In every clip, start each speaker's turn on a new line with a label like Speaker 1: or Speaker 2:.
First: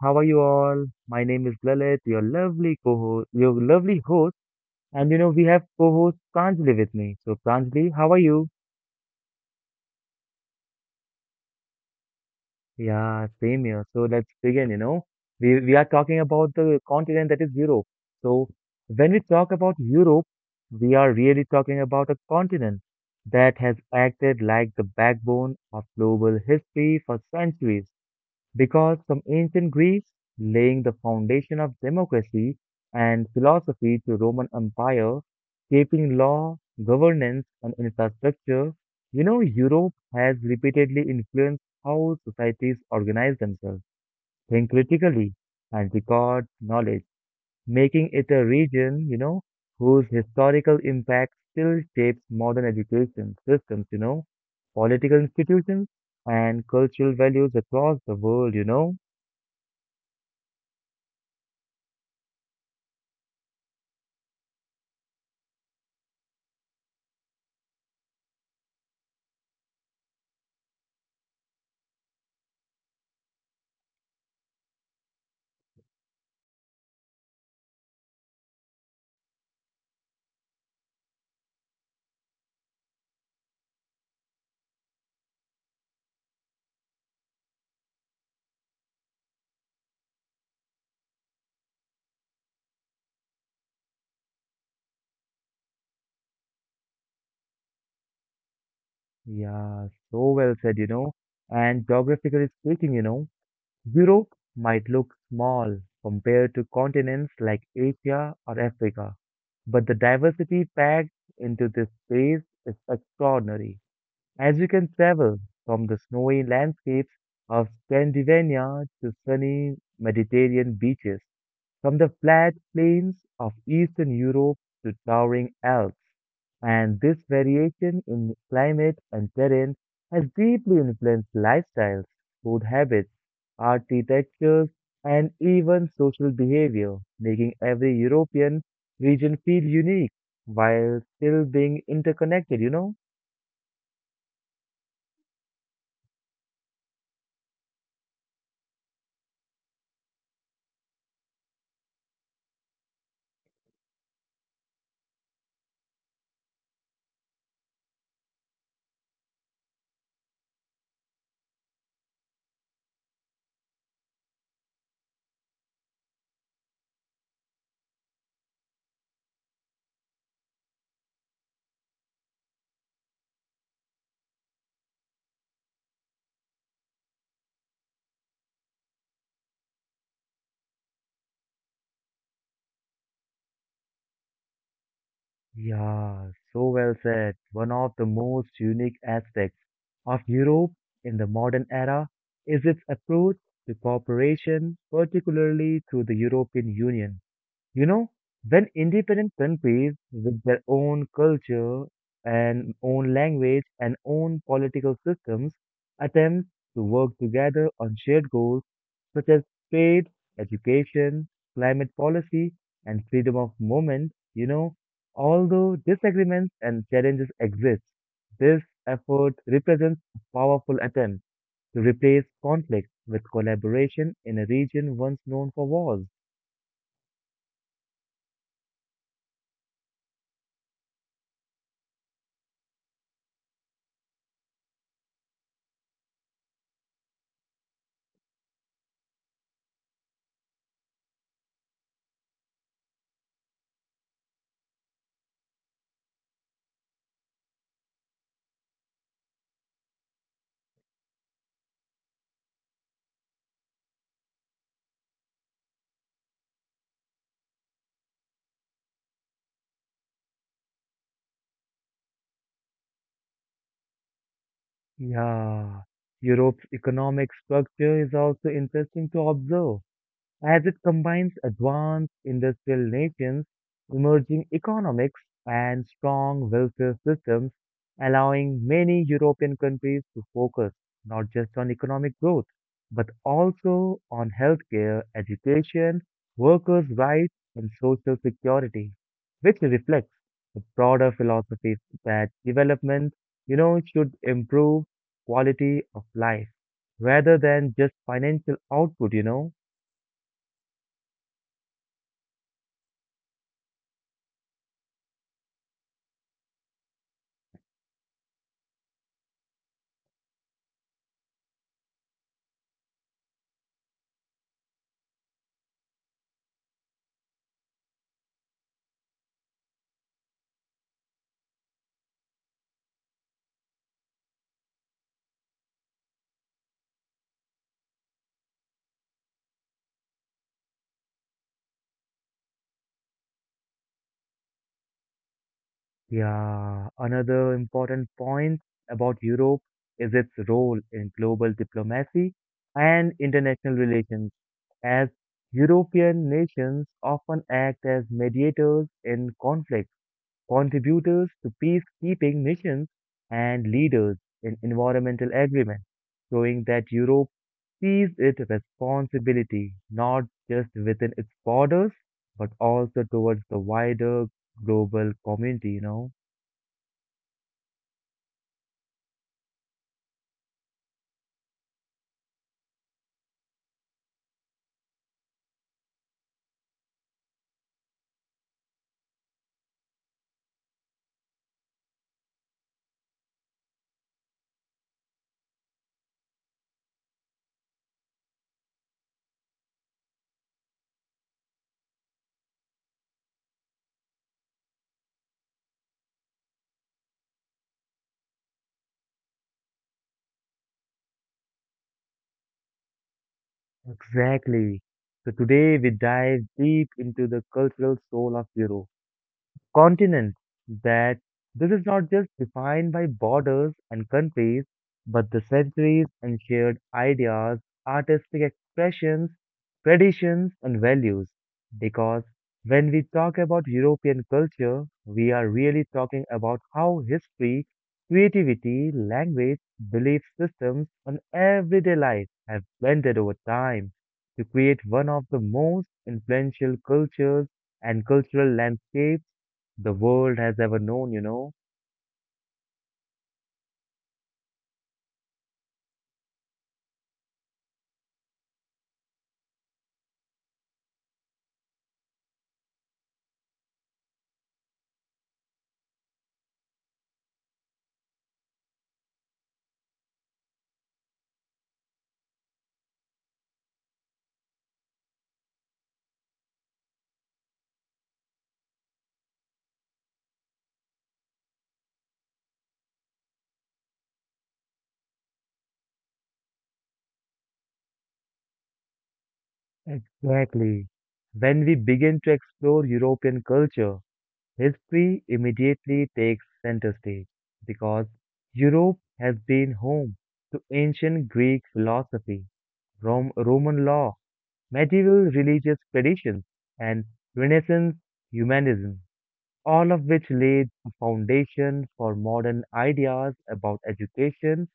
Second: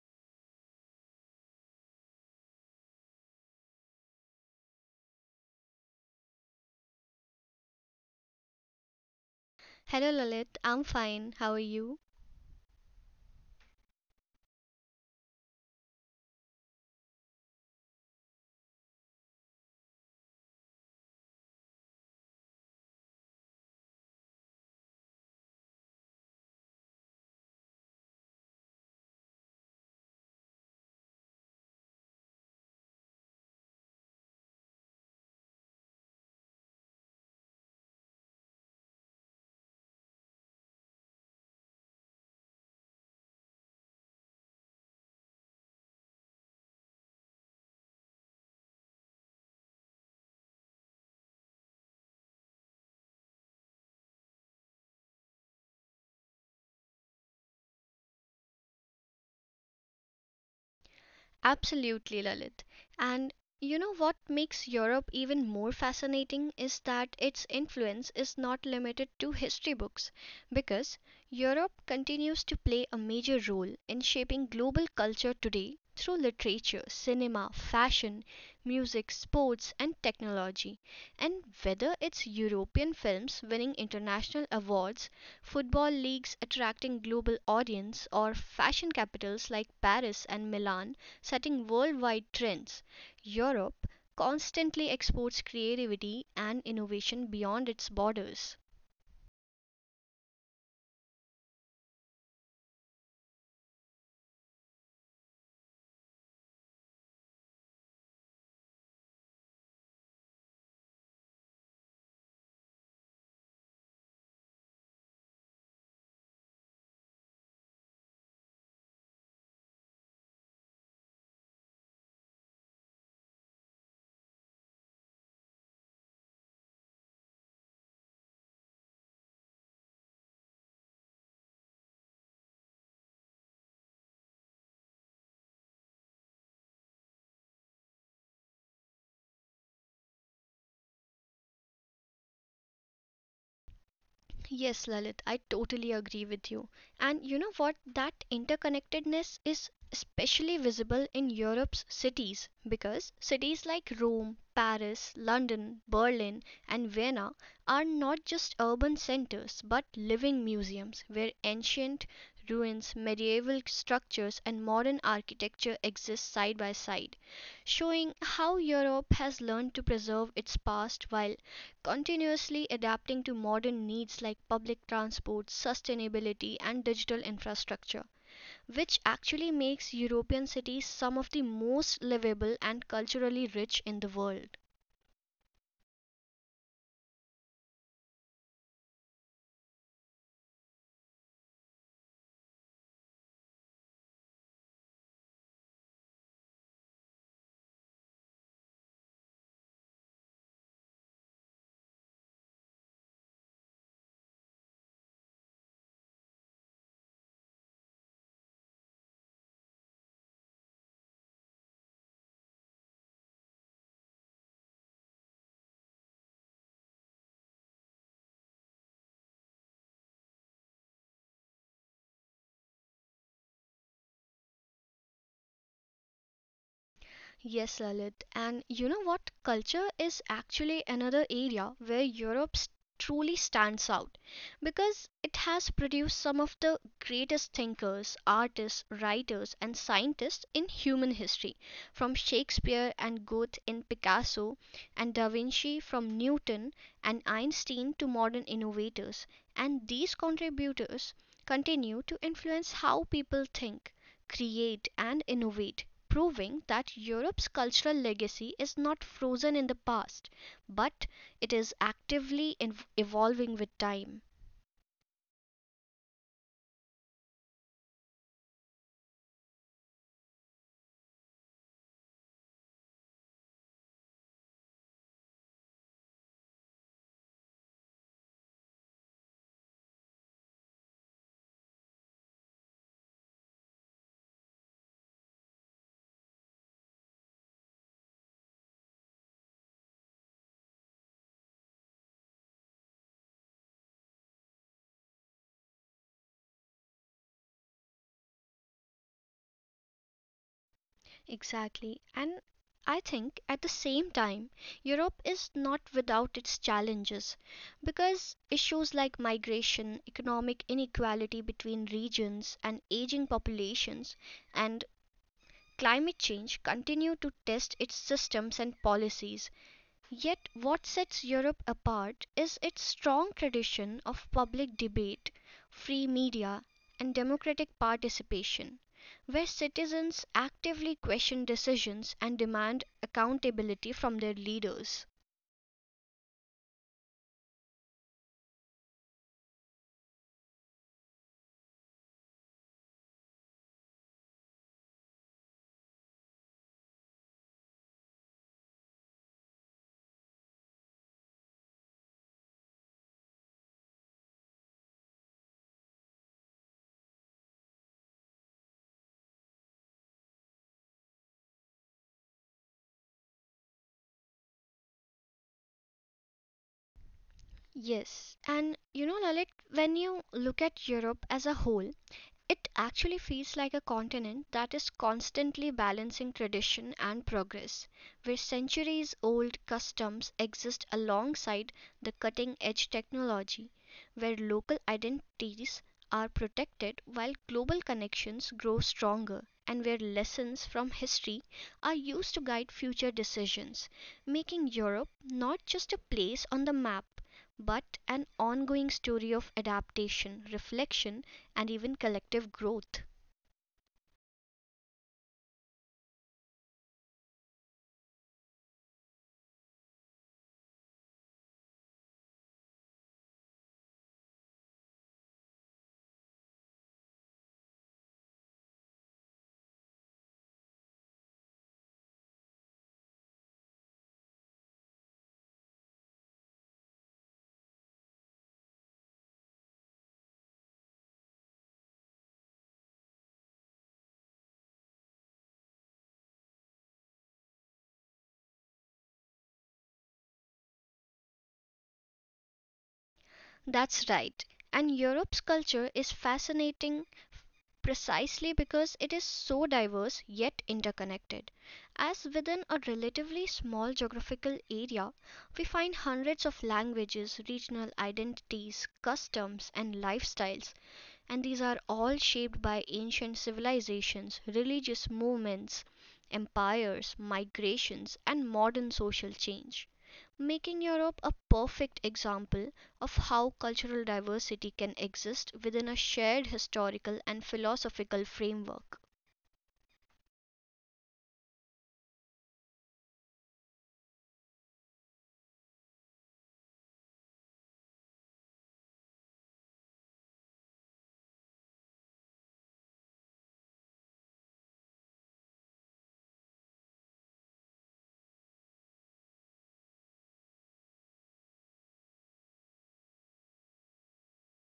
Speaker 1: how are you all? My name is Lalit, your lovely co-host, your lovely host, and you know we have co-host Pranjali with me. So, Pranjali, how are you?
Speaker 2: Hello Lalit, I'm fine. How are you?
Speaker 1: Yeah, same here. So let's begin. We are talking about the continent that is Europe. So when we talk about Europe, we are really talking about a continent that has acted like the backbone of global history for centuries, because from ancient Greece, laying the foundation of democracy and philosophy to Roman Empire, shaping law, governance, and infrastructure, you know, Europe has repeatedly influenced how societies organize themselves, think critically, and record knowledge, making it a region, you know, whose historical impact still shapes modern education systems, you know, political institutions, and cultural values across the world, you know.
Speaker 2: Absolutely, Lalit. And you know what makes Europe even more fascinating is that its influence is not limited to history books, because Europe continues to play a major role in shaping global culture today through literature, cinema, fashion, music, sports, and technology. And whether it's European films winning international awards, football leagues attracting global audience, or fashion capitals like Paris and Milan setting worldwide trends. Europe constantly exports creativity and innovation beyond its borders.
Speaker 1: Yeah, so well said, you know. And geographically speaking, you know, Europe might look small compared to continents like Asia or Africa, but the diversity packed into this space is extraordinary, as you can travel from the snowy landscapes of Scandinavia to sunny Mediterranean beaches, from the flat plains of Eastern Europe to towering Alps, and this variation in climate and terrain has deeply influenced lifestyles, food habits, architectures, and even social behavior, making every European region feel unique while still being interconnected, you know?
Speaker 2: Yes, Lalit, I totally agree with you. And you know what? That interconnectedness is especially visible in Europe's cities because cities like Rome, Paris, London, Berlin, and Vienna are not just urban centers but living museums where ancient ruins, medieval structures, and modern architecture exist side by side, showing how Europe has learned to preserve its past while continuously adapting to modern needs like public transport, sustainability, and digital infrastructure, which actually makes European cities some of the most livable and culturally rich in the world.
Speaker 1: Yeah, so well said. One of the most unique aspects of Europe in the modern era is its approach to cooperation, particularly through the European Union. You know, when independent countries with their own culture and own language and own political systems attempt to work together on shared goals such as trade, education, climate policy, and freedom of movement, you know, although disagreements and challenges exist, this effort represents a powerful attempt to replace conflict with collaboration in a region once known for wars.
Speaker 2: Yes, Lalit. And you know what? Culture is actually another area where truly stands out because it has produced some of the greatest thinkers, artists, writers, and scientists in human history, from Shakespeare and Goethe in Picasso, and Da Vinci from Newton and Einstein to modern innovators. And these contributors continue to influence how people think, create, and innovate, proving that Europe's cultural legacy is not frozen in the past, but it is actively evolving with time.
Speaker 1: Yeah, Europe's economic structure is also interesting to observe, as it combines advanced industrial nations, emerging economics, and strong welfare systems, allowing many European countries to focus not just on economic growth, but also on healthcare, education, workers' rights, and social security, which reflects the broader philosophy that development, you know, should improve quality of life rather than just financial output, you know.
Speaker 2: Exactly. And I think at the same time, Europe is not without its challenges because issues like migration, economic inequality between regions, and aging populations, and climate change continue to test its systems and policies. Yet what sets Europe apart is its strong tradition of public debate, free media, and democratic participation, where citizens actively question decisions and demand accountability from their leaders.
Speaker 1: Yeah, another important point about Europe is its role in global diplomacy and international relations, as European nations often act as mediators in conflicts, contributors to peacekeeping missions, and leaders in environmental agreements, showing that Europe sees its responsibility not just within its borders, but also towards the wider global community, you know.
Speaker 2: Yes, and you know, Lalit, when you look at Europe as a whole, it actually feels like a continent that is constantly balancing tradition and progress, where centuries old customs exist alongside the cutting edge technology, where local identities are protected while global connections grow stronger, and where lessons from history are used to guide future decisions, making Europe not just a place on the map, but an ongoing story of adaptation, reflection, and even collective growth.
Speaker 1: Exactly. So today we dive deep into the cultural soul of Europe, continent that this is not just defined by borders and countries, but the centuries and shared ideas, artistic expressions, traditions, and values. Because when we talk about European culture, we are really talking about how history, creativity, language, belief systems, and everyday life have blended over time to create one of the most influential cultures and cultural landscapes the world has ever known, you know.
Speaker 2: That's right. And Europe's culture is fascinating precisely because it is so diverse yet interconnected. As within a relatively small geographical area, we find hundreds of languages, regional identities, customs, and lifestyles. And these are all shaped by ancient civilizations, religious movements, empires, migrations, and modern social change, making Europe a perfect example of how cultural diversity can exist within a shared historical and philosophical framework.
Speaker 1: Exactly. When we begin to explore European culture, history immediately takes center stage because Europe has been home to ancient Greek philosophy, Roman law, medieval religious traditions, and Renaissance humanism, all of which laid the foundation for modern ideas about education,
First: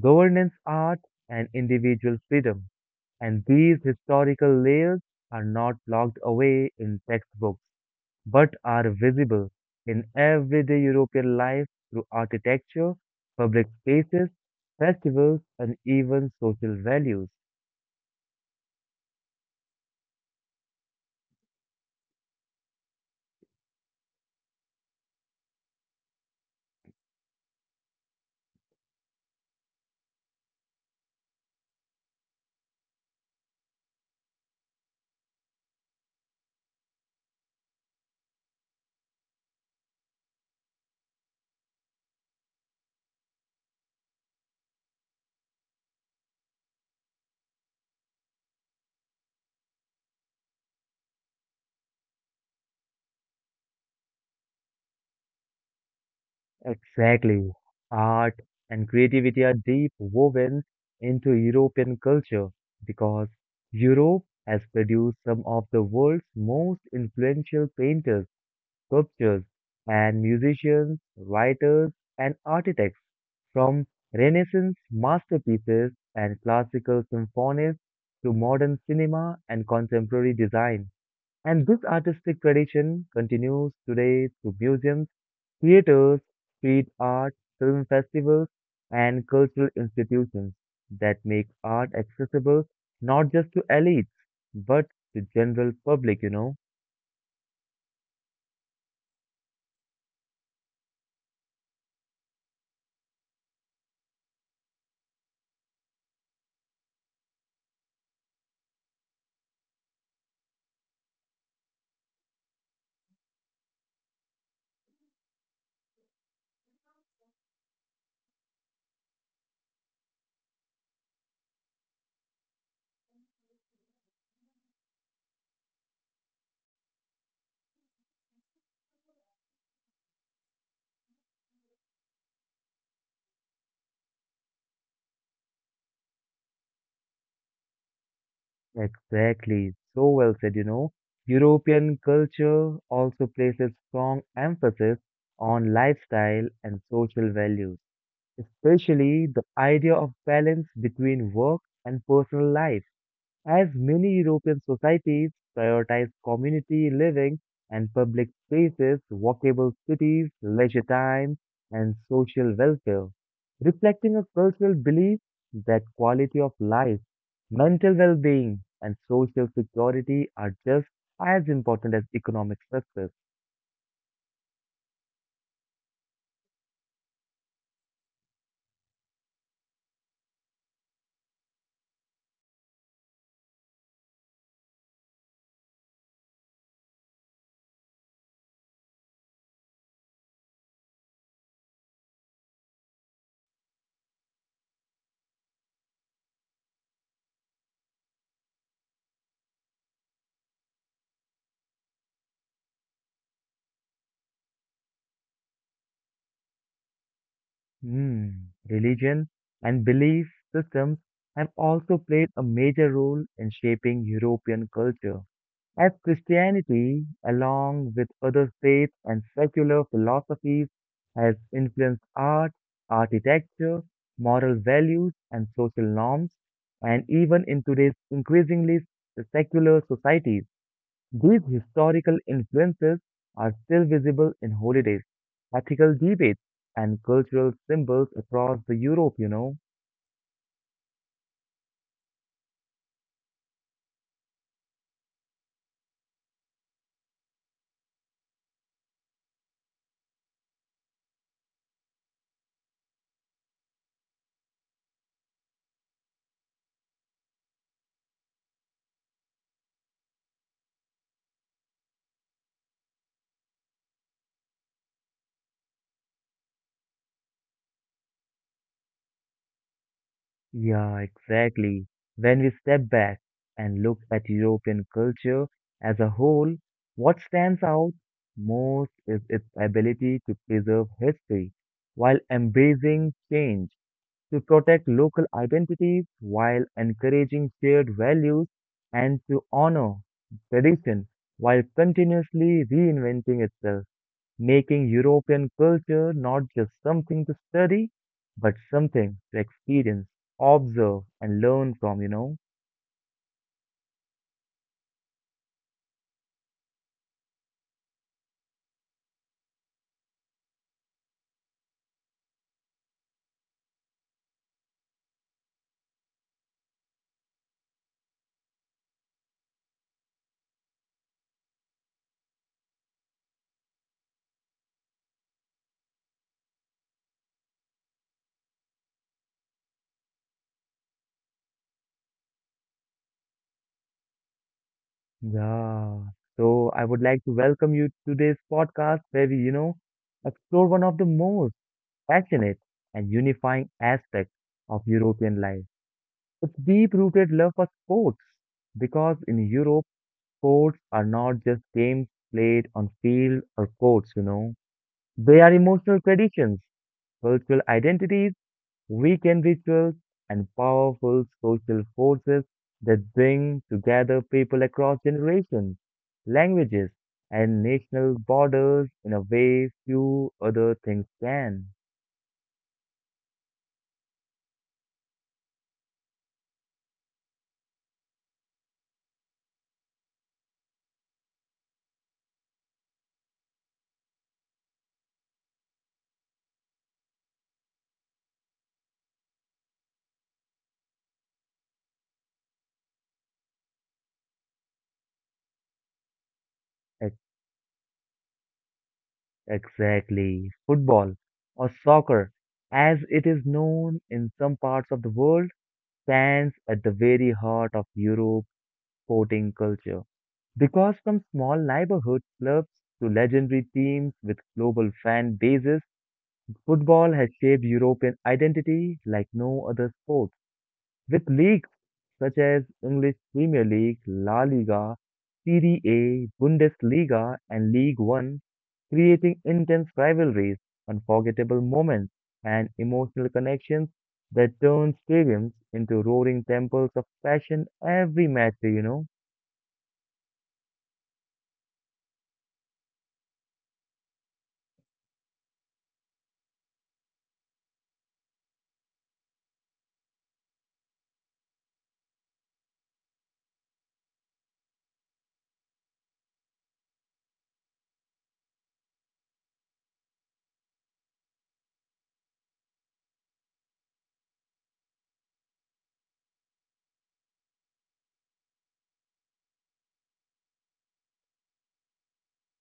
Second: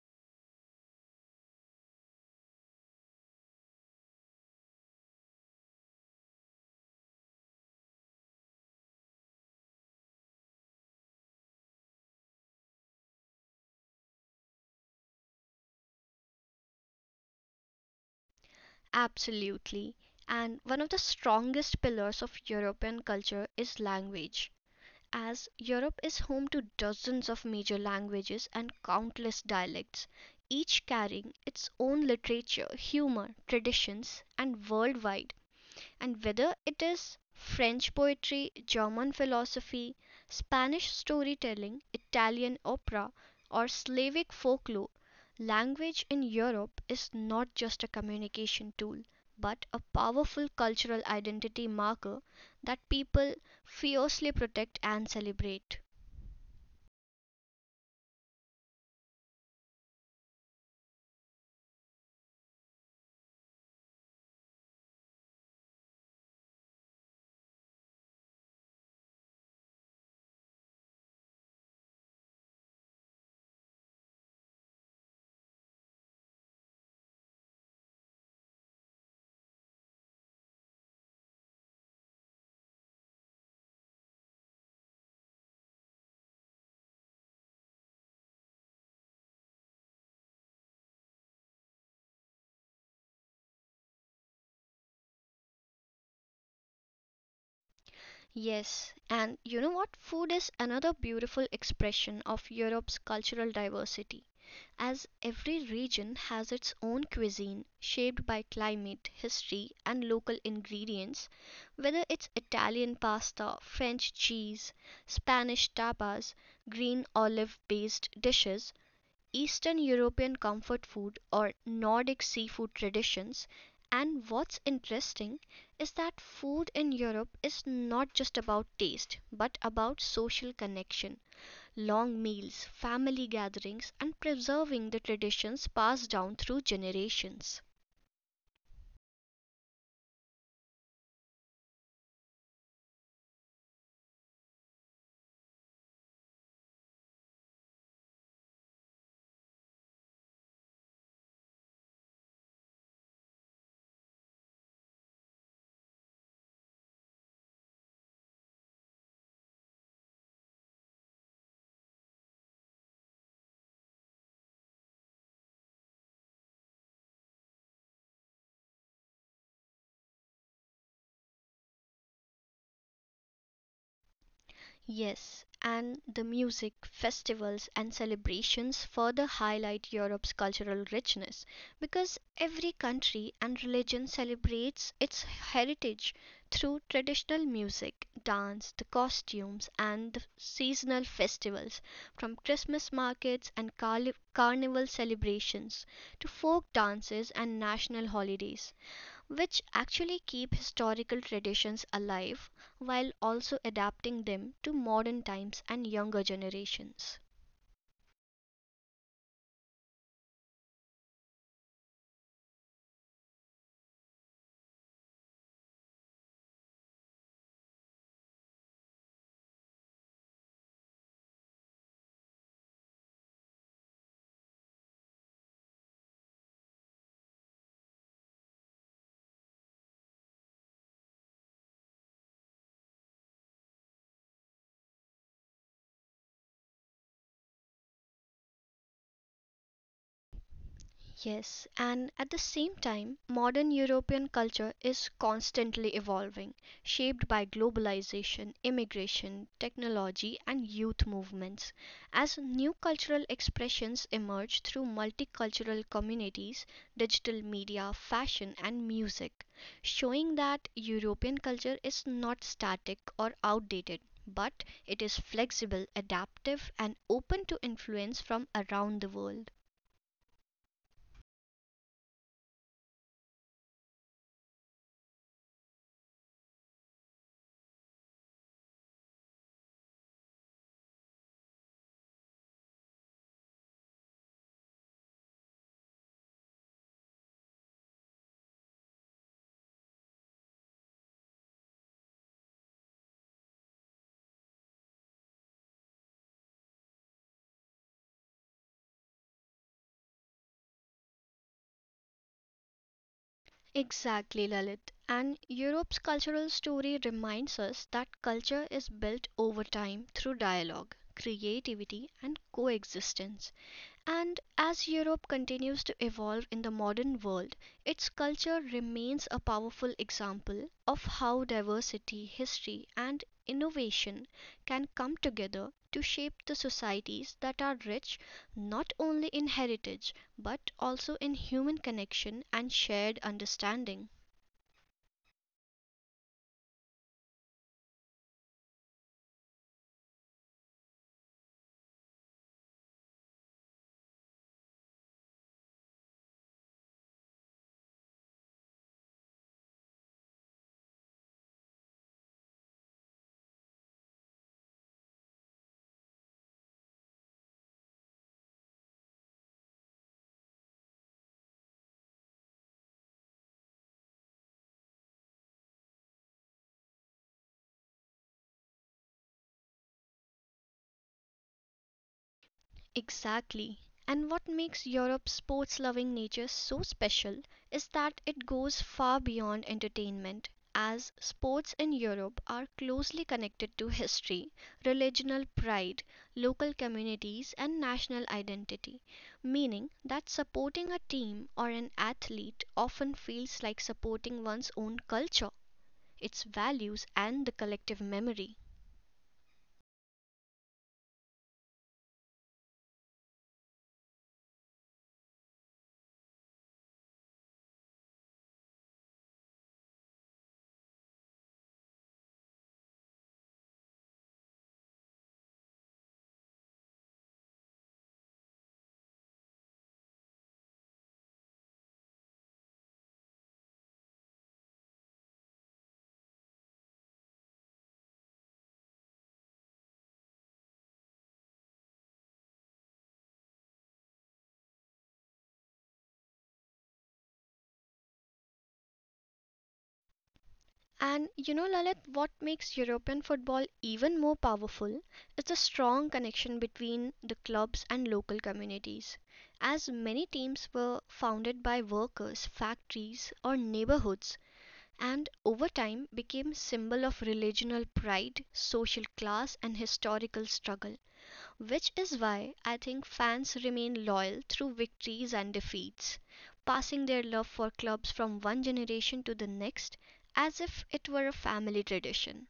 Speaker 1: governance, art, and individual freedom. And these historical layers are not locked away in textbooks, but are visible in everyday European life through architecture, public spaces, festivals, and even social values.
Speaker 2: Absolutely. And one of the strongest pillars of European culture is language, as Europe is home to dozens of major languages and countless dialects, each carrying its own literature, humor, traditions, and worldwide. And whether it is French poetry, German philosophy, Spanish storytelling, Italian opera, or Slavic folklore, language in Europe is not just a communication tool, but a powerful cultural identity marker that people fiercely protect and celebrate.
Speaker 1: Exactly. Art and creativity are deep woven into European culture because Europe has produced some of the world's most influential painters, sculptors and musicians, writers and architects, from Renaissance masterpieces and classical symphonies to modern cinema and contemporary design. And this artistic tradition continues today through museums, theaters, street art, film festivals, and cultural institutions that make art accessible not just to elites, but the general public, you know.
Speaker 2: Yes, and you know what? Food is another beautiful expression of Europe's cultural diversity, as every region has its own cuisine shaped by climate, history, and local ingredients. Whether it's Italian pasta, French cheese, Spanish tapas, green olive based dishes, Eastern European comfort food or Nordic seafood traditions. And what's interesting is that food in Europe is not just about taste, but about social connection, long meals, family gatherings, and preserving the traditions passed down through generations.
Speaker 1: Exactly. So well said, you know. European culture also places strong emphasis on lifestyle and social values, especially the idea of balance between work and personal life, as many European societies prioritize community living and public spaces, walkable cities, leisure time, and social welfare, reflecting a cultural belief that quality of life, mental well being, and social security are just as important as economic success.
Speaker 2: Yes, and the music, festivals, and celebrations further highlight Europe's cultural richness because every country and religion celebrates its heritage through traditional music, dance, the costumes, and the seasonal festivals, from Christmas markets and carnival celebrations to folk dances and national holidays, which actually keep historical traditions alive while also adapting them to modern times and younger generations.
Speaker 1: Hmm. Religion and belief systems have also played a major role in shaping European culture, as Christianity, along with other faiths and secular philosophies, has influenced art, architecture, moral values, and social norms, and even in today's increasingly secular societies, these historical influences are still visible in holidays, ethical debates, and cultural symbols across the Europe, you know.
Speaker 2: Yes, and at the same time, modern European culture is constantly evolving, shaped by globalization, immigration, technology, and youth movements. As new cultural expressions emerge through multicultural communities, digital media, fashion, and music, showing that European culture is not static or outdated. But it is flexible, adaptive, and open to influence from around the world.
Speaker 1: Yeah, exactly. When we step back and look at European culture as a whole, what stands out most is its ability to preserve history while embracing change, to protect local identities while encouraging shared values, and to honor tradition while continuously reinventing itself, making European culture not just something to study, but something to experience, observe, and learn from, you know.
Speaker 2: Exactly, Lalit. And Europe's cultural story reminds us that culture is built over time through dialogue, creativity, and coexistence. And as Europe continues to evolve in the modern world, its culture remains a powerful example of how diversity, history, and innovation can come together to shape the societies that are rich not only in heritage but also in human connection and shared understanding.
Speaker 1: Yeah. So I would like to welcome you to today's podcast where we, you know, explore one of the most passionate and unifying aspects of European life. Its deep-rooted love for sports, because in Europe, sports are not just games played on field or courts, you know. They are emotional traditions, cultural identities, weekend rituals, and powerful social forces that bring together people across generations, languages, and national borders in a way few other things can.
Speaker 2: Exactly. And what makes Europe's sports loving nature so special is that it goes far beyond entertainment, as sports in Europe are closely connected to history, regional pride, local communities, and national identity, meaning that supporting a team or an athlete often feels like supporting one's own culture, its values,
Speaker 1: Ex-
Speaker 2: and the collective memory.
Speaker 1: Exactly, football or soccer, as it is known in some parts of the world, stands at the very heart of Europe's sporting culture. Because from small neighborhood clubs to legendary teams with global fan bases, football has shaped European identity like no other sport, with leagues such as English Premier League, La Liga, Serie A, Bundesliga, and League One, creating intense rivalries, unforgettable moments, and emotional connections that turn stadiums into roaring temples of passion every match, day, you know?
Speaker 2: And you know, Lalit, what makes European football even more powerful is the strong connection between the clubs and local communities. As many teams were founded by workers, factories, or neighborhoods, and over time became symbol of regional pride, social class, and historical struggle. Which is why I think fans remain loyal through victories and defeats, passing their love for clubs from one generation to the next as if it were a family tradition.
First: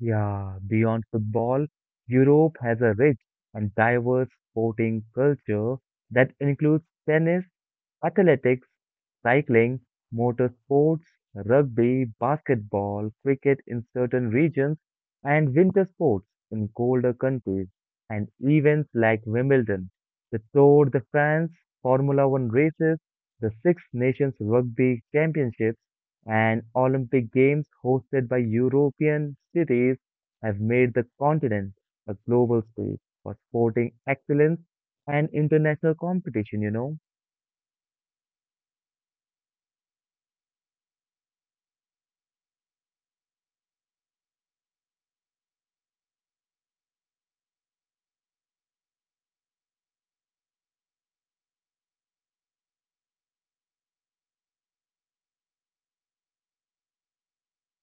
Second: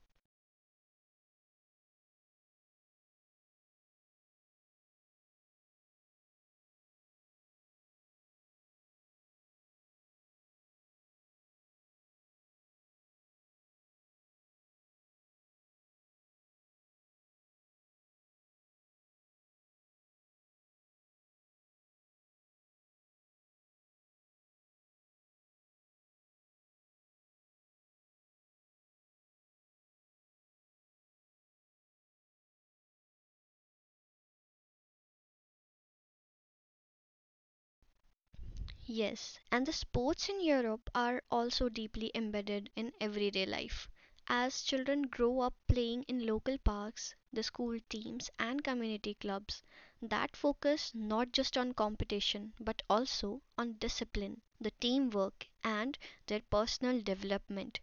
Speaker 1: Yeah, beyond football, Europe has a rich and diverse sporting culture that includes tennis, athletics, cycling, motorsports, rugby, basketball, cricket in certain regions, and winter sports in colder countries, and events like Wimbledon, the Tour de France, Formula One races, the Six Nations Rugby Championships, and Olympic Games hosted by European cities have made the continent a global space for sporting excellence and international competition, you know.
Speaker 2: Yes, and the sports in Europe are also deeply embedded in everyday life. As children grow up playing in local parks, the school teams, and community clubs that focus not just on competition but also on discipline, the teamwork, and their personal development.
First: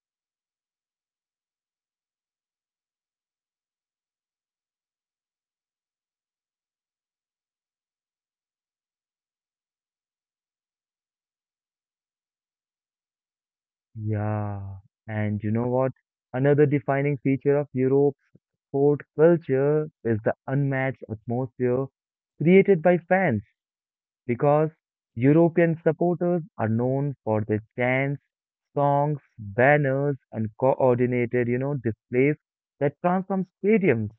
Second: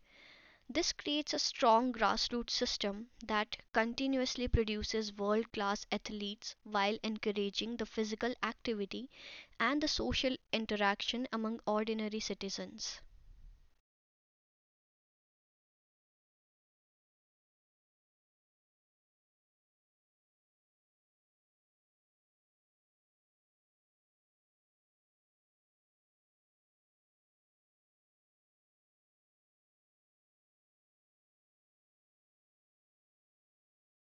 Speaker 2: This creates a strong grassroots system that continuously produces world class athletes while encouraging the physical activity and the social interaction among ordinary citizens.
Speaker 1: Yeah, and you know what? Another defining feature of Europe's sport culture is the unmatched atmosphere created by fans, because European supporters are known for their chants, songs, banners, and coordinated, you know, displays that transform stadiums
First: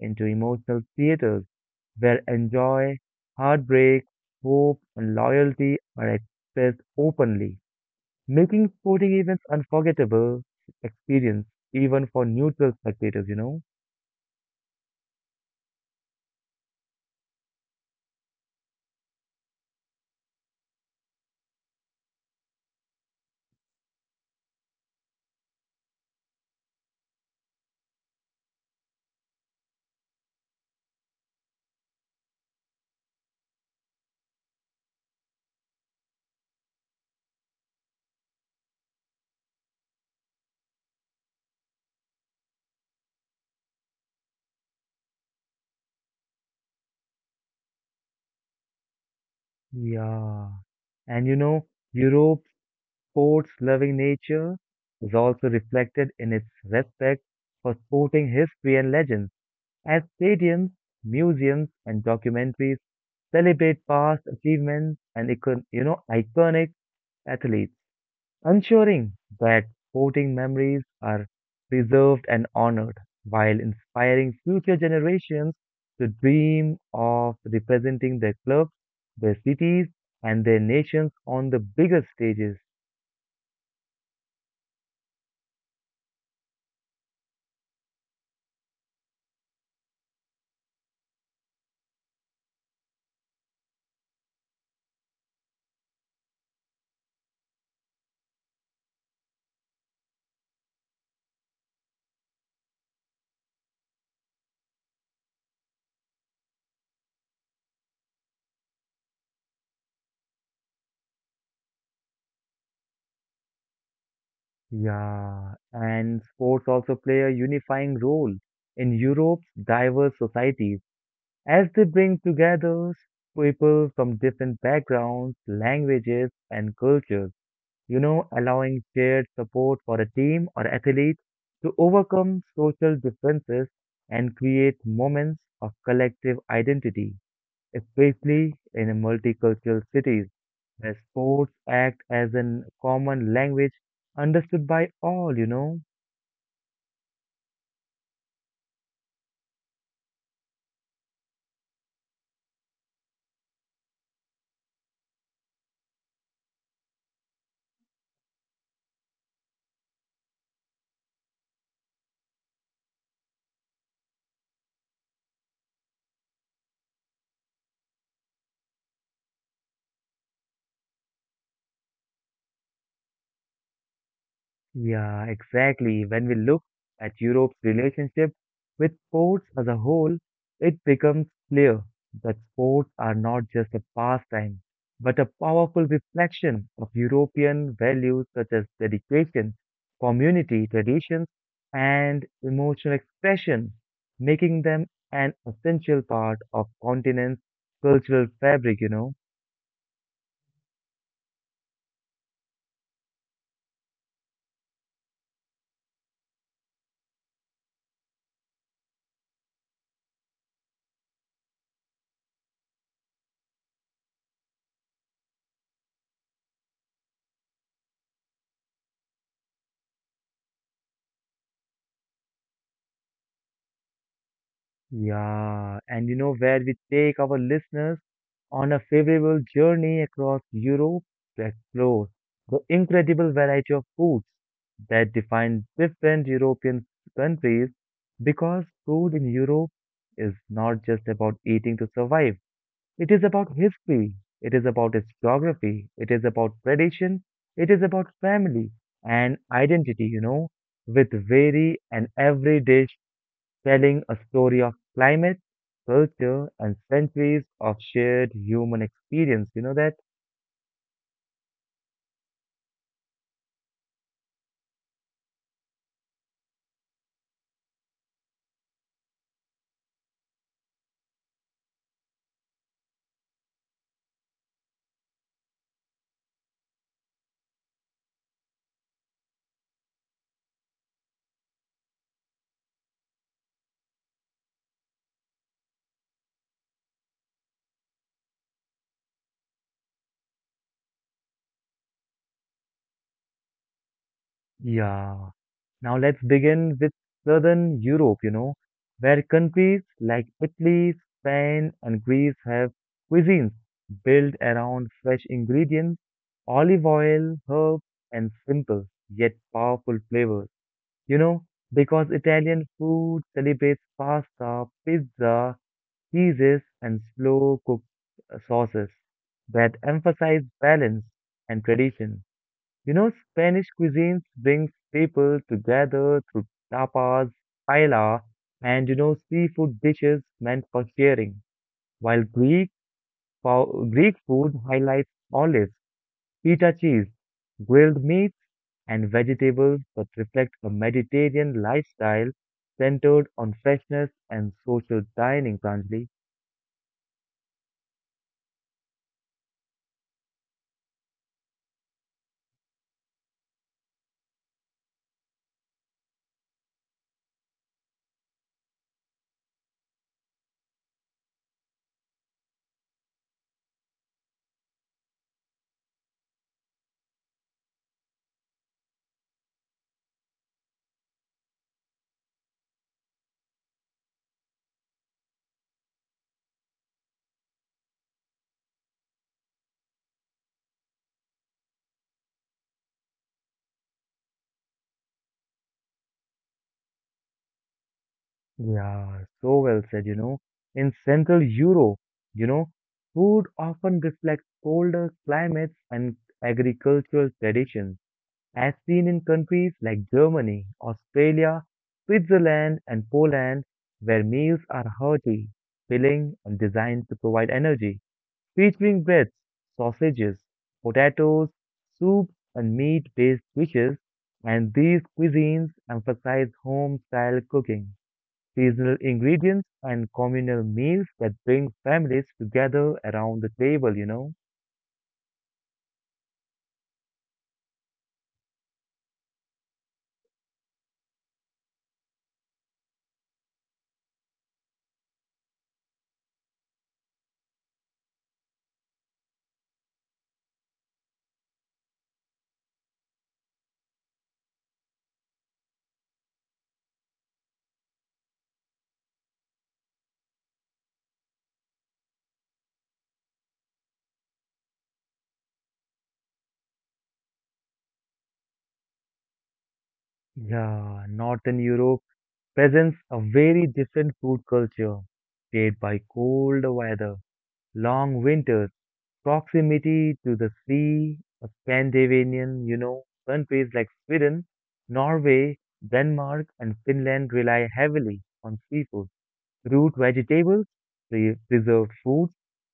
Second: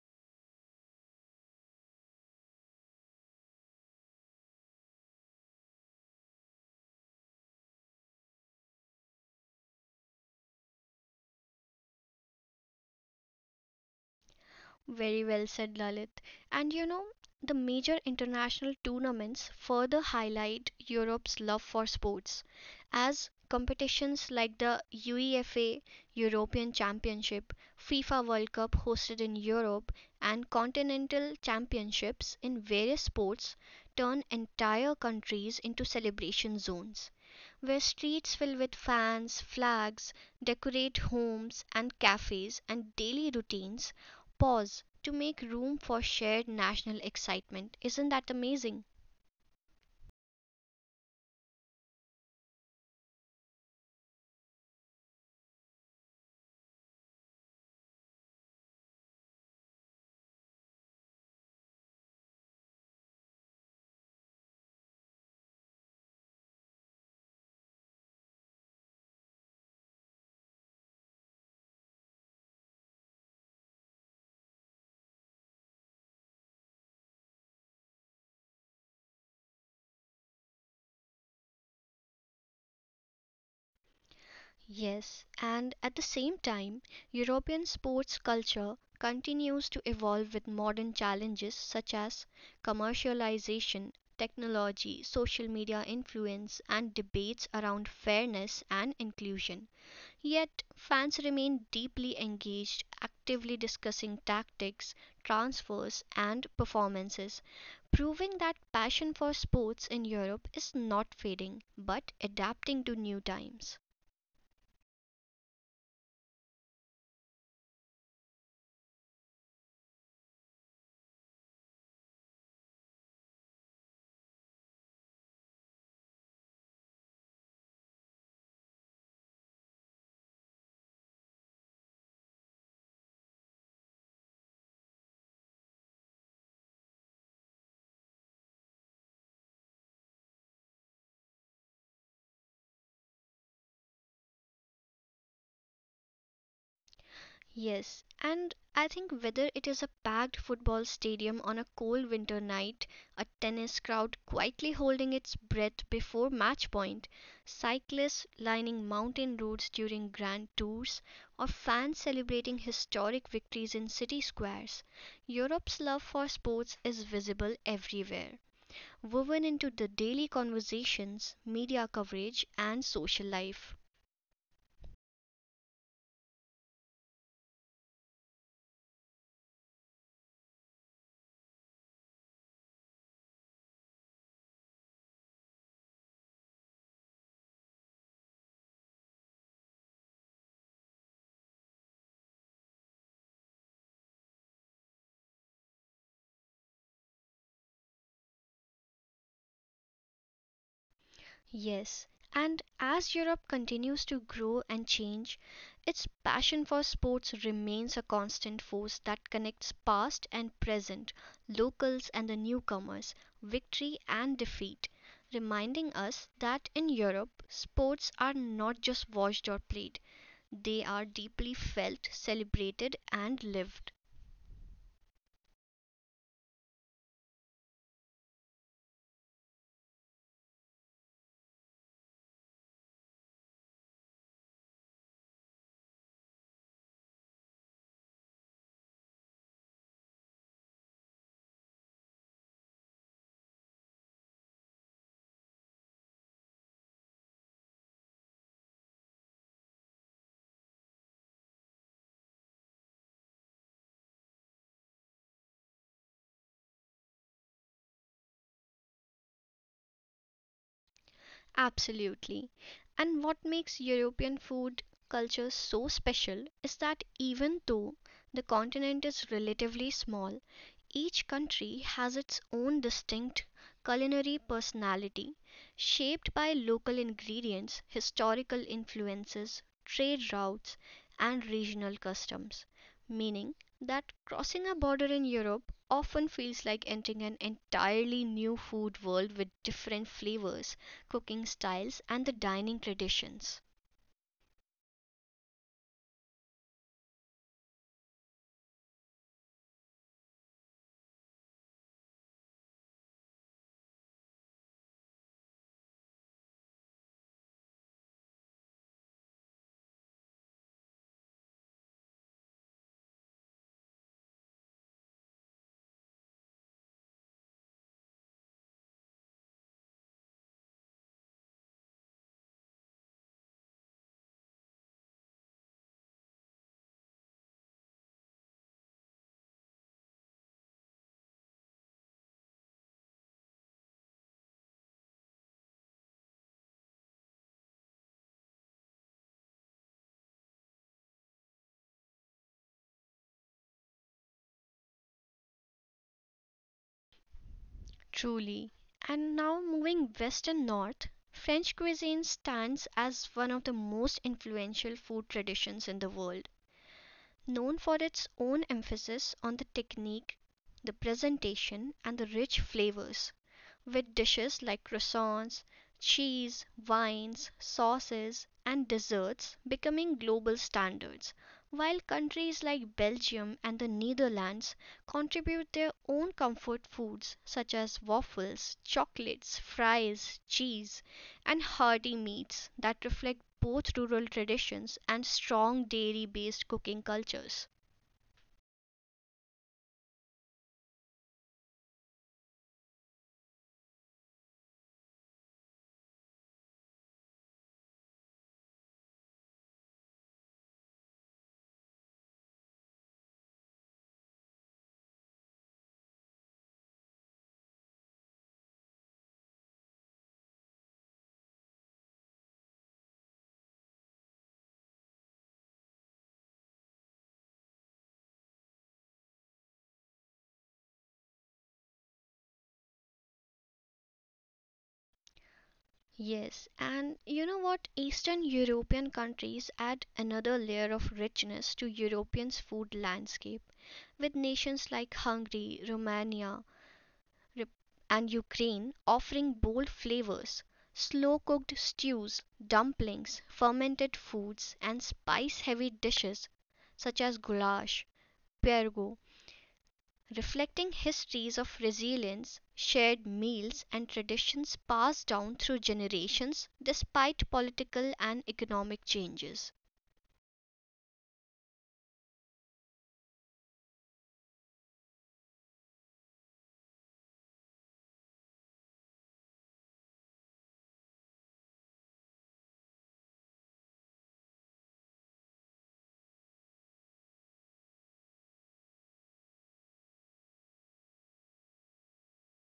Speaker 1: into emotional theaters where enjoy, heartbreak, hope, and loyalty are expressed openly, making sporting events unforgettable experience even for neutral spectators, you know?
Speaker 2: Very well said, Lalit. And you know, the major international tournaments further highlight Europe's love for sports, as competitions like the UEFA European Championship, FIFA World Cup hosted in Europe, and continental championships in various sports turn entire countries into celebration zones, where streets fill with fans, flags, decorate homes and cafes, and daily routines pause to make room for shared national excitement. Isn't that amazing?
Speaker 1: Yeah. And you know, Europe's sports loving nature is also reflected in its respect for sporting history and legends, as stadiums, museums, and documentaries celebrate past achievements and you know iconic athletes, ensuring that sporting memories are preserved and honored, while inspiring future generations to dream of representing their clubs, their cities, and their nations on the bigger stages.
Speaker 2: Yes, and at the same time, European sports culture continues to evolve with modern challenges such as commercialization, technology, social media influence, and debates around fairness and inclusion. Yet fans remain deeply engaged, actively discussing tactics, transfers, and performances, proving that passion for sports in Europe is not fading, but adapting to new times.
Speaker 1: Yeah, and sports also play a unifying role in Europe's diverse societies as they bring together people from different backgrounds, languages, and cultures, you know, allowing shared support for a team or athlete to overcome social differences and create moments of collective identity, especially in a multicultural cities where sports act as a common language understood by all, you know.
Speaker 2: Yes, and I think whether it is a packed football stadium on a cold winter night, a tennis crowd quietly holding its breath before match point, cyclists lining mountain roads during grand tours, or fans celebrating historic victories in city squares, Europe's love for sports is visible everywhere, woven into the daily conversations, media coverage, and social life.
Speaker 1: Yeah, exactly. When we look at Europe's relationship with sports as a whole, it becomes clear that sports are not just a pastime, but a powerful reflection of European values such as dedication, community traditions, and emotional expression, making them an essential part of continent's cultural fabric, you know.
Speaker 2: Yes, and as Europe continues to grow and change, its passion for sports remains a constant force that connects past and present, locals and the newcomers, victory and defeat, reminding us that in Europe, sports are not just watched or played, they are deeply felt, celebrated, and lived.
Speaker 1: Yeah, and you know where we take our listeners on a favorable journey across Europe to explore the incredible variety of foods that define different European countries, because food in Europe is not just about eating to survive. It is about history, it is about its geography, it is about tradition, it is about family and identity, you know, with very and every dish telling a story of climate, culture, and centuries of shared human experience. You know that?
Speaker 2: Absolutely. And what makes European food culture so special is that even though the continent is relatively small, each country has its own distinct culinary personality, shaped by local ingredients, historical influences, trade routes, and regional customs. Meaning that crossing a border in Europe often feels like entering an entirely new food world with different flavors, cooking styles, and the dining traditions.
Speaker 1: Yeah. Now let's begin with Southern Europe, you know, where countries like Italy, Spain, and Greece have cuisines built around fresh ingredients, olive oil, herbs, and simple yet powerful flavors. You know, because Italian food celebrates pasta, pizza, cheeses, and slow cooked sauces that emphasize balance and tradition. You know, Spanish cuisines brings people together through tapas, paella, and you know, seafood dishes meant for sharing, while Greek food highlights olives, feta cheese, grilled meats, and vegetables that reflect a Mediterranean lifestyle centered on freshness and social dining, Pranjali.
Speaker 2: Truly. And now moving west and north, French cuisine stands as one of the most influential food traditions in the world. Known for its own emphasis on the technique, the presentation, and the rich flavors, with dishes like croissants, cheese, wines, sauces, and desserts becoming global standards, while countries like Belgium and the Netherlands contribute their own comfort foods such as waffles, chocolates, fries, cheese, and hearty meats that reflect both rural traditions and strong dairy based cooking cultures.
Speaker 1: Yeah, so well said, you know. In Central Europe, you know, food often reflects colder climates and agricultural traditions, as seen in countries like Germany, Australia, Switzerland, and Poland, where meals are hearty, filling, and designed to provide energy, featuring breads, sausages, potatoes, soups, and meat-based dishes. And these cuisines emphasize home-style cooking seasonal ingredients, and communal meals that bring families together around the table,
Speaker 2: Yes, and you know what? Eastern European countries add another layer of richness to Europeans' food landscape, with nations like Hungary, Romania, Rep- and Ukraine offering bold flavors, slow cooked stews, dumplings, fermented foods, and spice heavy dishes such as goulash, pierogi, reflecting histories of resilience, shared meals, and traditions passed down through generations despite political and economic changes.
Speaker 1: Yeah, Northern Europe presents a very different food culture, shaped by cold weather, long winters, proximity to the sea, Scandinavian, countries like Sweden, Norway, Denmark, and Finland rely heavily on seafood, root vegetables, preserved foods,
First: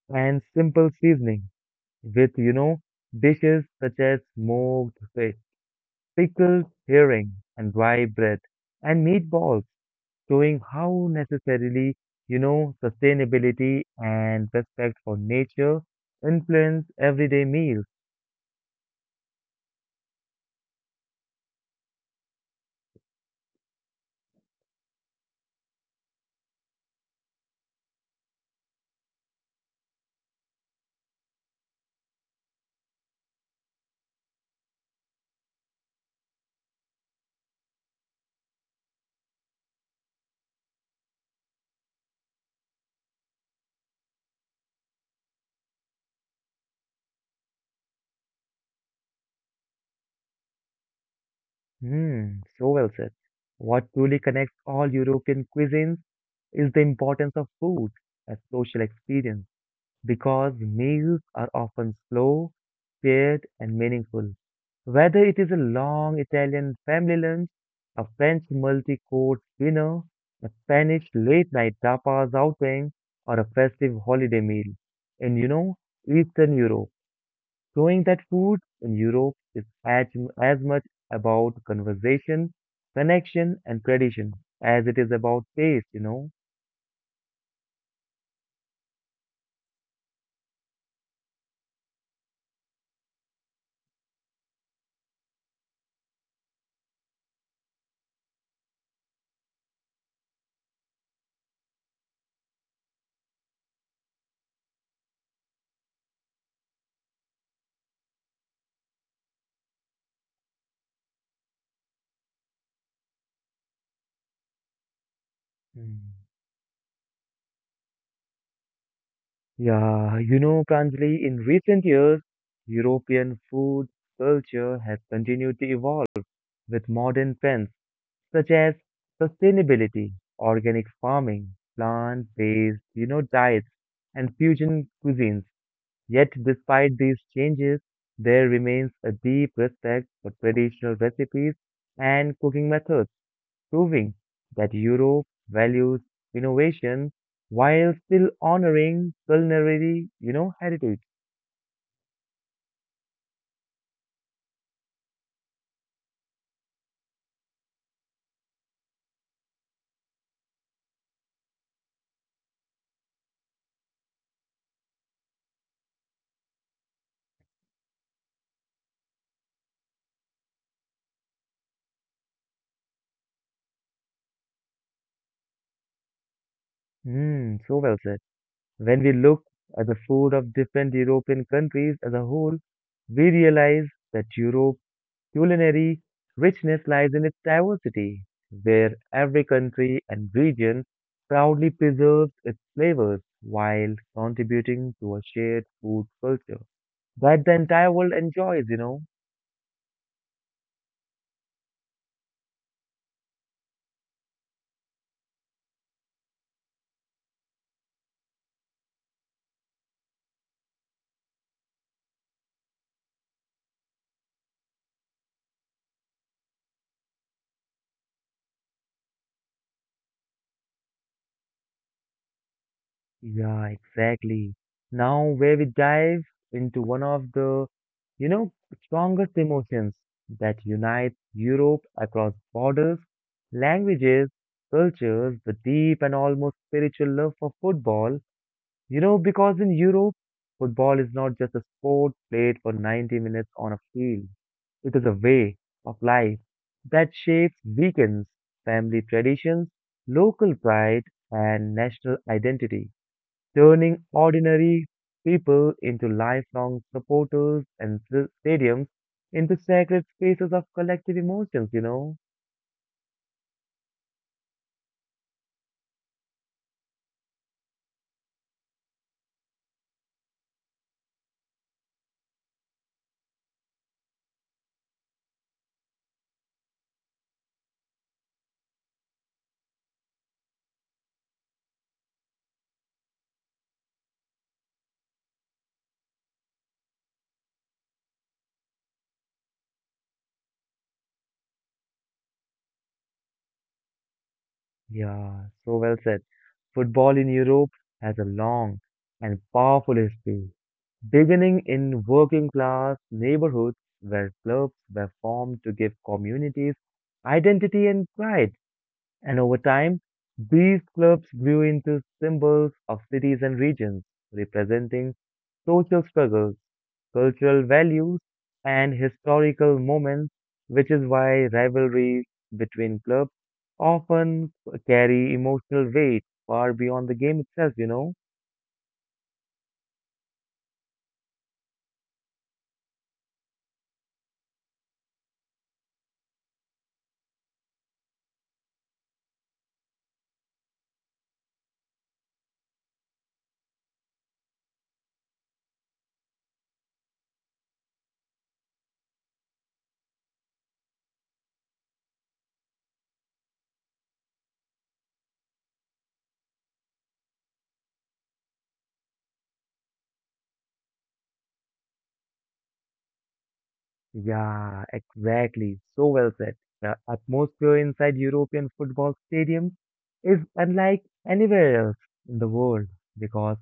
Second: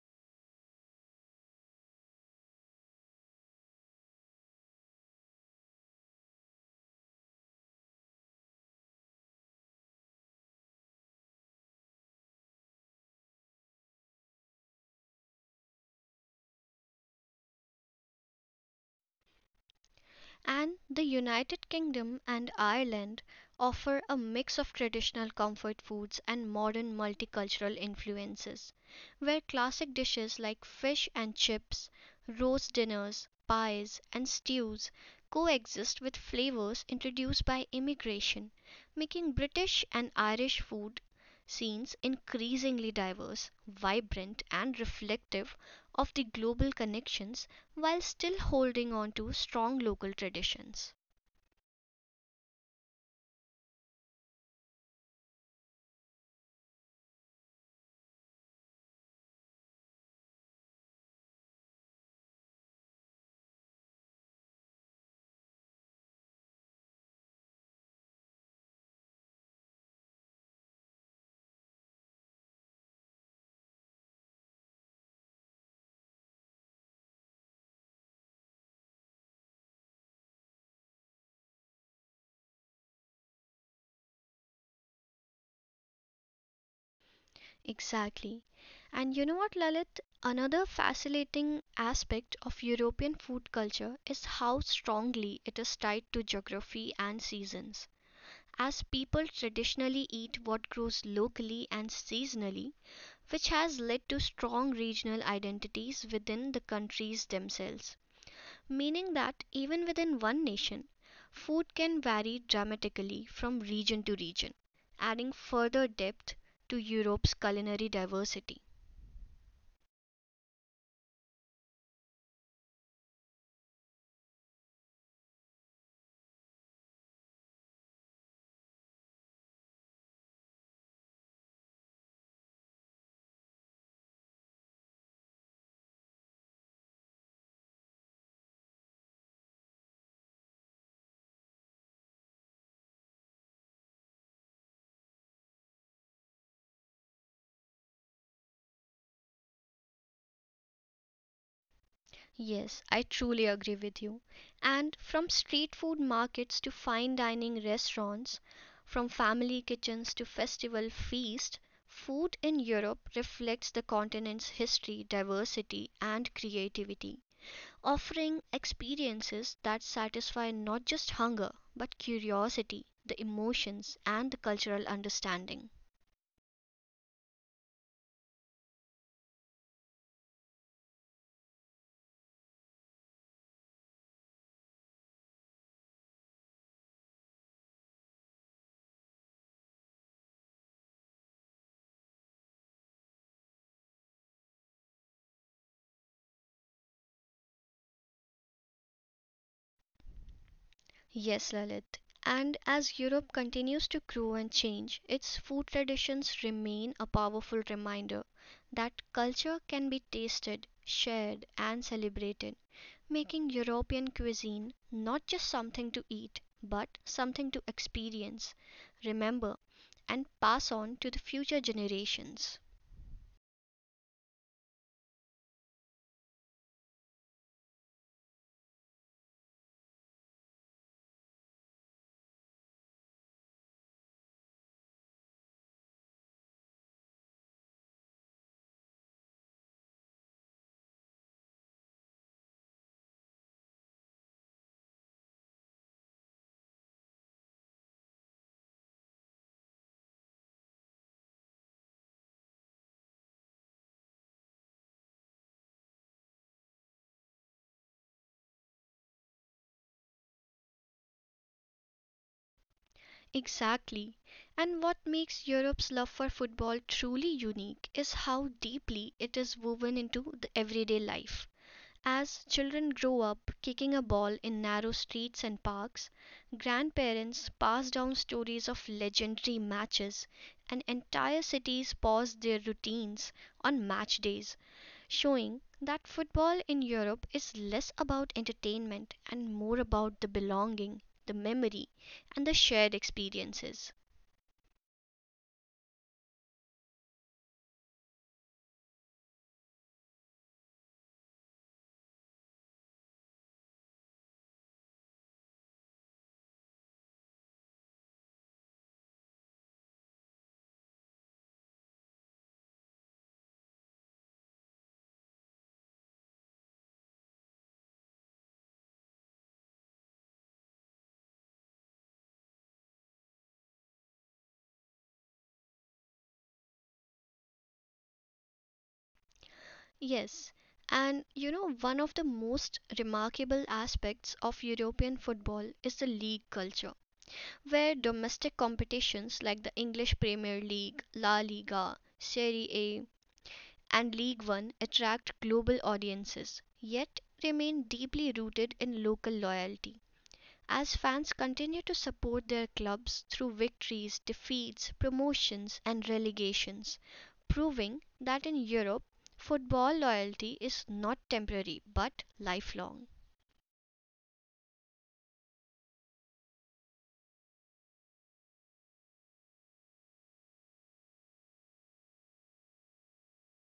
Speaker 1: and simple seasoning with, dishes such as smoked fish, pickled herring, and rye bread, and meatballs, showing how necessarily, sustainability and respect for nature influence everyday meals.
Speaker 2: And the United Kingdom and Ireland offer a mix of traditional comfort foods and modern multicultural influences, where classic dishes like fish and chips, roast dinners, pies, and stews coexist with flavors introduced by immigration, making British and Irish food scenes increasingly diverse, vibrant, and reflective of the global connections while still holding on to strong local traditions.
Speaker 1: Hmm, so well said. What truly connects all European cuisines is the importance of food as social experience, because meals are often slow, paired and meaningful. Whether it is a long Italian family lunch, a French multi-course dinner, a Spanish late-night tapas outing, or a festive holiday meal in, Eastern Europe, showing that food in Europe is as much about conversation, connection, and tradition as it is about taste.
Speaker 2: Exactly. And you know what, Lalit? Another fascinating aspect of European food culture is how strongly it is tied to geography and seasons. As people traditionally eat what grows locally and seasonally, which has led to strong regional identities within the countries themselves. Meaning that even within one nation, food can vary dramatically from region to region, adding further
Speaker 1: Hmm.
Speaker 2: depth to Europe's culinary diversity.
Speaker 1: Yeah, you know, Pranjali, in recent years, European food culture has continued to evolve with modern trends such as sustainability, organic farming, plant-based, diets, and fusion cuisines. Yet, despite these changes, there remains a deep respect for traditional recipes and cooking methods, proving that Europe values innovation while still honoring culinary, heritage.
Speaker 2: Yes, I truly agree with you. And from street food markets to fine dining restaurants, from family kitchens to festival feasts, food in Europe reflects the continent's history, diversity, and creativity, offering experiences that satisfy not just hunger but curiosity, the emotions, and the cultural understanding.
Speaker 1: Mm, so well said. When we look at the food of different European countries as a whole, we realize that Europe's culinary richness lies in its diversity, where every country and region proudly preserves its flavors while contributing to a shared food culture that the entire world enjoys.
Speaker 2: Yes, Lalit. And as Europe continues to grow and change, its food traditions remain a powerful reminder that culture can be tasted, shared, and celebrated, making European cuisine not just something to eat, but something to experience, remember, and pass on to the future generations.
Speaker 1: Yeah, exactly. Now, where we dive into one of the, you know, strongest emotions that unite Europe across borders, languages, cultures, the deep and almost spiritual love for football. You know, because in Europe, football is not just a sport played for 90 minutes on a field. It is a way of life that shapes weekends, family traditions, local pride, and national identity, turning ordinary people into lifelong supporters and stadiums into sacred spaces of collective emotions, you know?
Speaker 2: Exactly. And what makes Europe's love for football truly unique is how deeply it is woven into the everyday life. As children grow up kicking a ball in narrow streets and parks, grandparents pass down stories of legendary matches, and entire cities pause their routines on match days, showing that football in Europe is less about entertainment and more about the belonging, the memory, and the shared experiences.
Speaker 1: Yeah, so well said. Football in Europe has a long and powerful history, beginning in working class neighborhoods where clubs were formed to give communities identity and pride. And over time, these clubs grew into symbols of cities and regions, representing social struggles, cultural values, and historical moments, which is why rivalries between clubs often carry emotional weight far beyond the game itself.
Speaker 2: Yes, and you know, one of the most remarkable aspects of European football is the league culture, where domestic competitions like the English Premier League, La Liga, Serie A, and League One attract global audiences, yet remain deeply rooted in local loyalty. As fans continue to support their clubs through victories, defeats, promotions and relegations, proving that in Europe football loyalty is not temporary but lifelong.
Speaker 1: Yeah, exactly. So well said. The atmosphere inside European football stadiums is unlike anywhere else in the world because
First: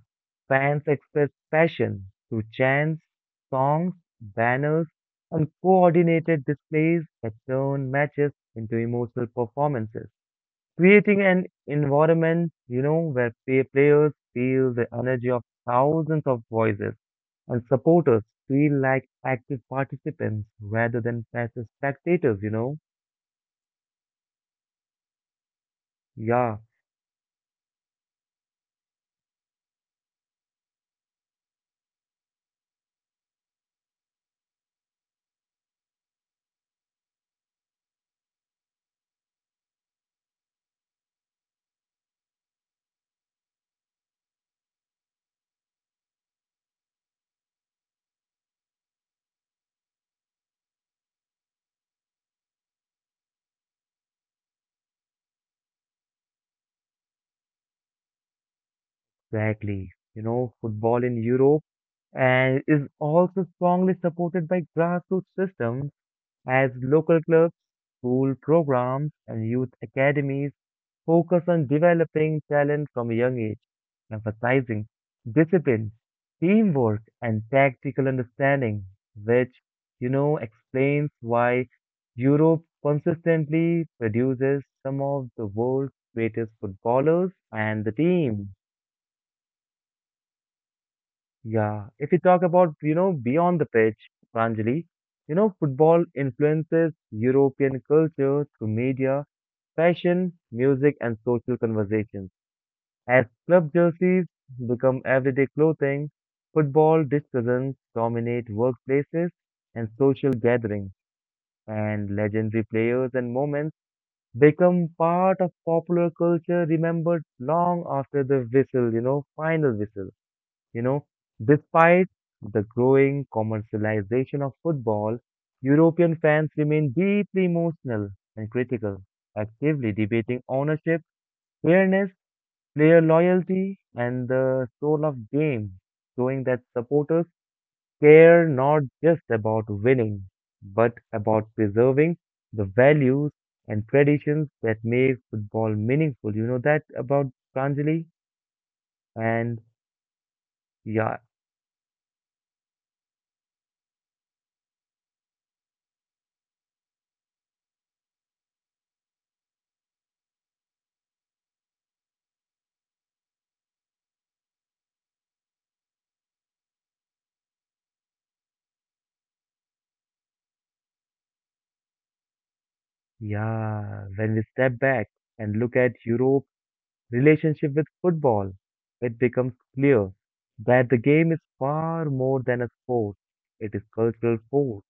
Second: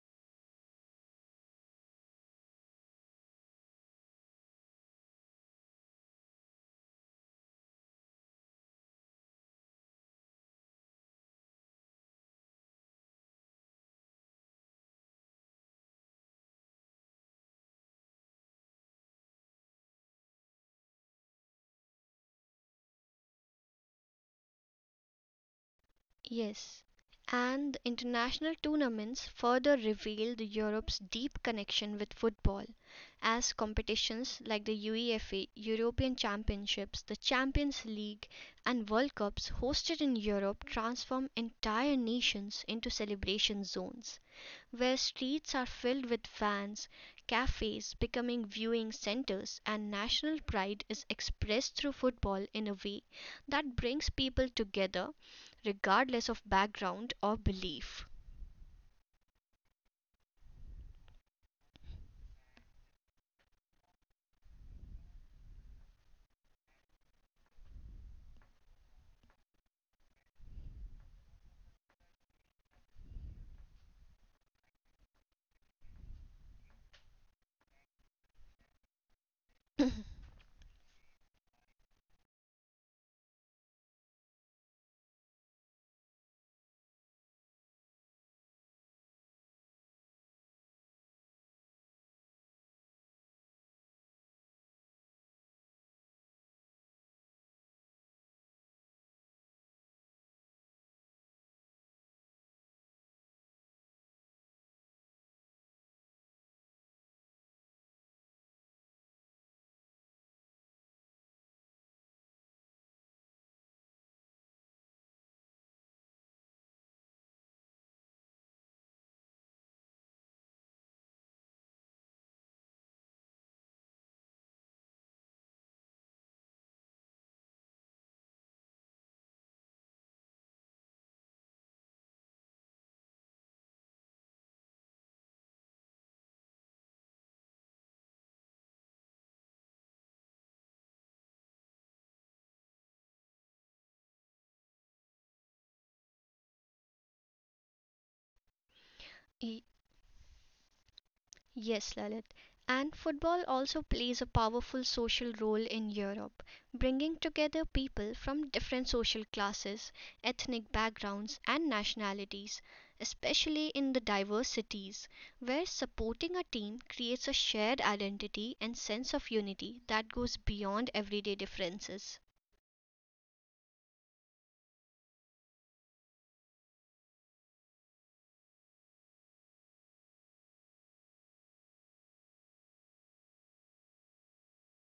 Speaker 1: fans express passion through chants, songs, banners, and coordinated displays that turn matches into emotional performances, creating an environment, you know, where players feel the energy of thousands of voices and supporters feel like active participants rather than passive spectators, you know? Yeah,
Speaker 2: Yes, and the international tournaments further revealed Europe's deep connection with football, as competitions like the UEFA European Championships, the Champions League, and World Cups hosted in Europe transform entire nations into celebration zones where streets are filled with vans, cafes becoming viewing centers, and national pride is expressed through football in a way that brings people together regardless of background or belief.
Speaker 1: exactly. You know, football in Europe and is also strongly supported by grassroots systems, as local clubs, school programs, and youth academies focus on developing talent from a young age, emphasizing discipline, teamwork, and tactical understanding, which, explains why Europe consistently produces some of the world's greatest footballers and the team. Yeah, if we talk about, beyond the pitch, Pranjali, you know, football influences European culture through media, fashion, music, and social conversations. As club jerseys become everyday clothing, football discussions dominate workplaces and social gatherings, and legendary players and moments become part of popular culture remembered long after the final whistle. You know, despite the growing commercialization of football, European fans remain deeply emotional and critical, actively debating ownership, fairness, player loyalty, and the soul of game, showing that supporters care not just about winning, but about preserving the values and traditions that make football meaningful. You know that about Pranjali?
Speaker 2: E
Speaker 1: And yeah,
Speaker 2: Yes, Lalit. And football also plays a powerful social role in Europe, bringing together people from different social classes, ethnic backgrounds, and nationalities, especially in the diverse cities, where supporting a team creates a shared identity and sense of unity that goes beyond everyday differences.
Speaker 1: yeah, when we step back and look at Europe's relationship with football, it becomes clear that the game is far more than a sport. It is cultural force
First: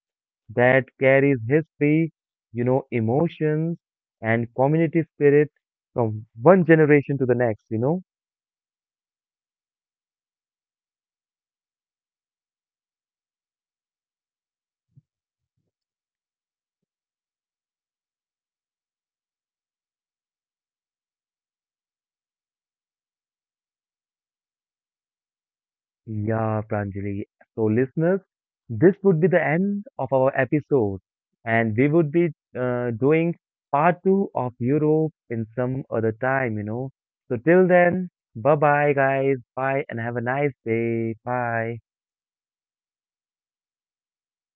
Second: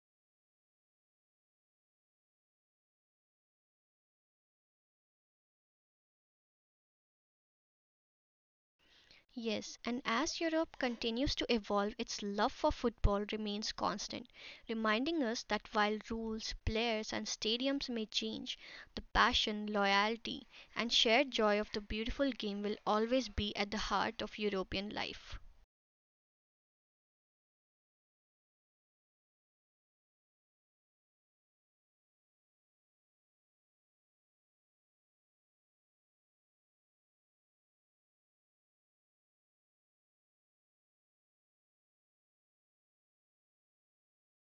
Speaker 1: that carries history, emotions and community spirit from one generation to the next, you know?
Speaker 2: Yes, and as Europe continues to evolve, its love for football remains constant, reminding us that while rules, players, and stadiums may change, the passion, loyalty, and shared joy of the beautiful game will always be at the heart of European life.
Speaker 1: Yeah, Pranjali. So, listeners, this would be the end of our episode, and we would be doing part two of Europe in some other time, you know? So, till then, bye bye, guys. Bye, and have a nice day. Bye.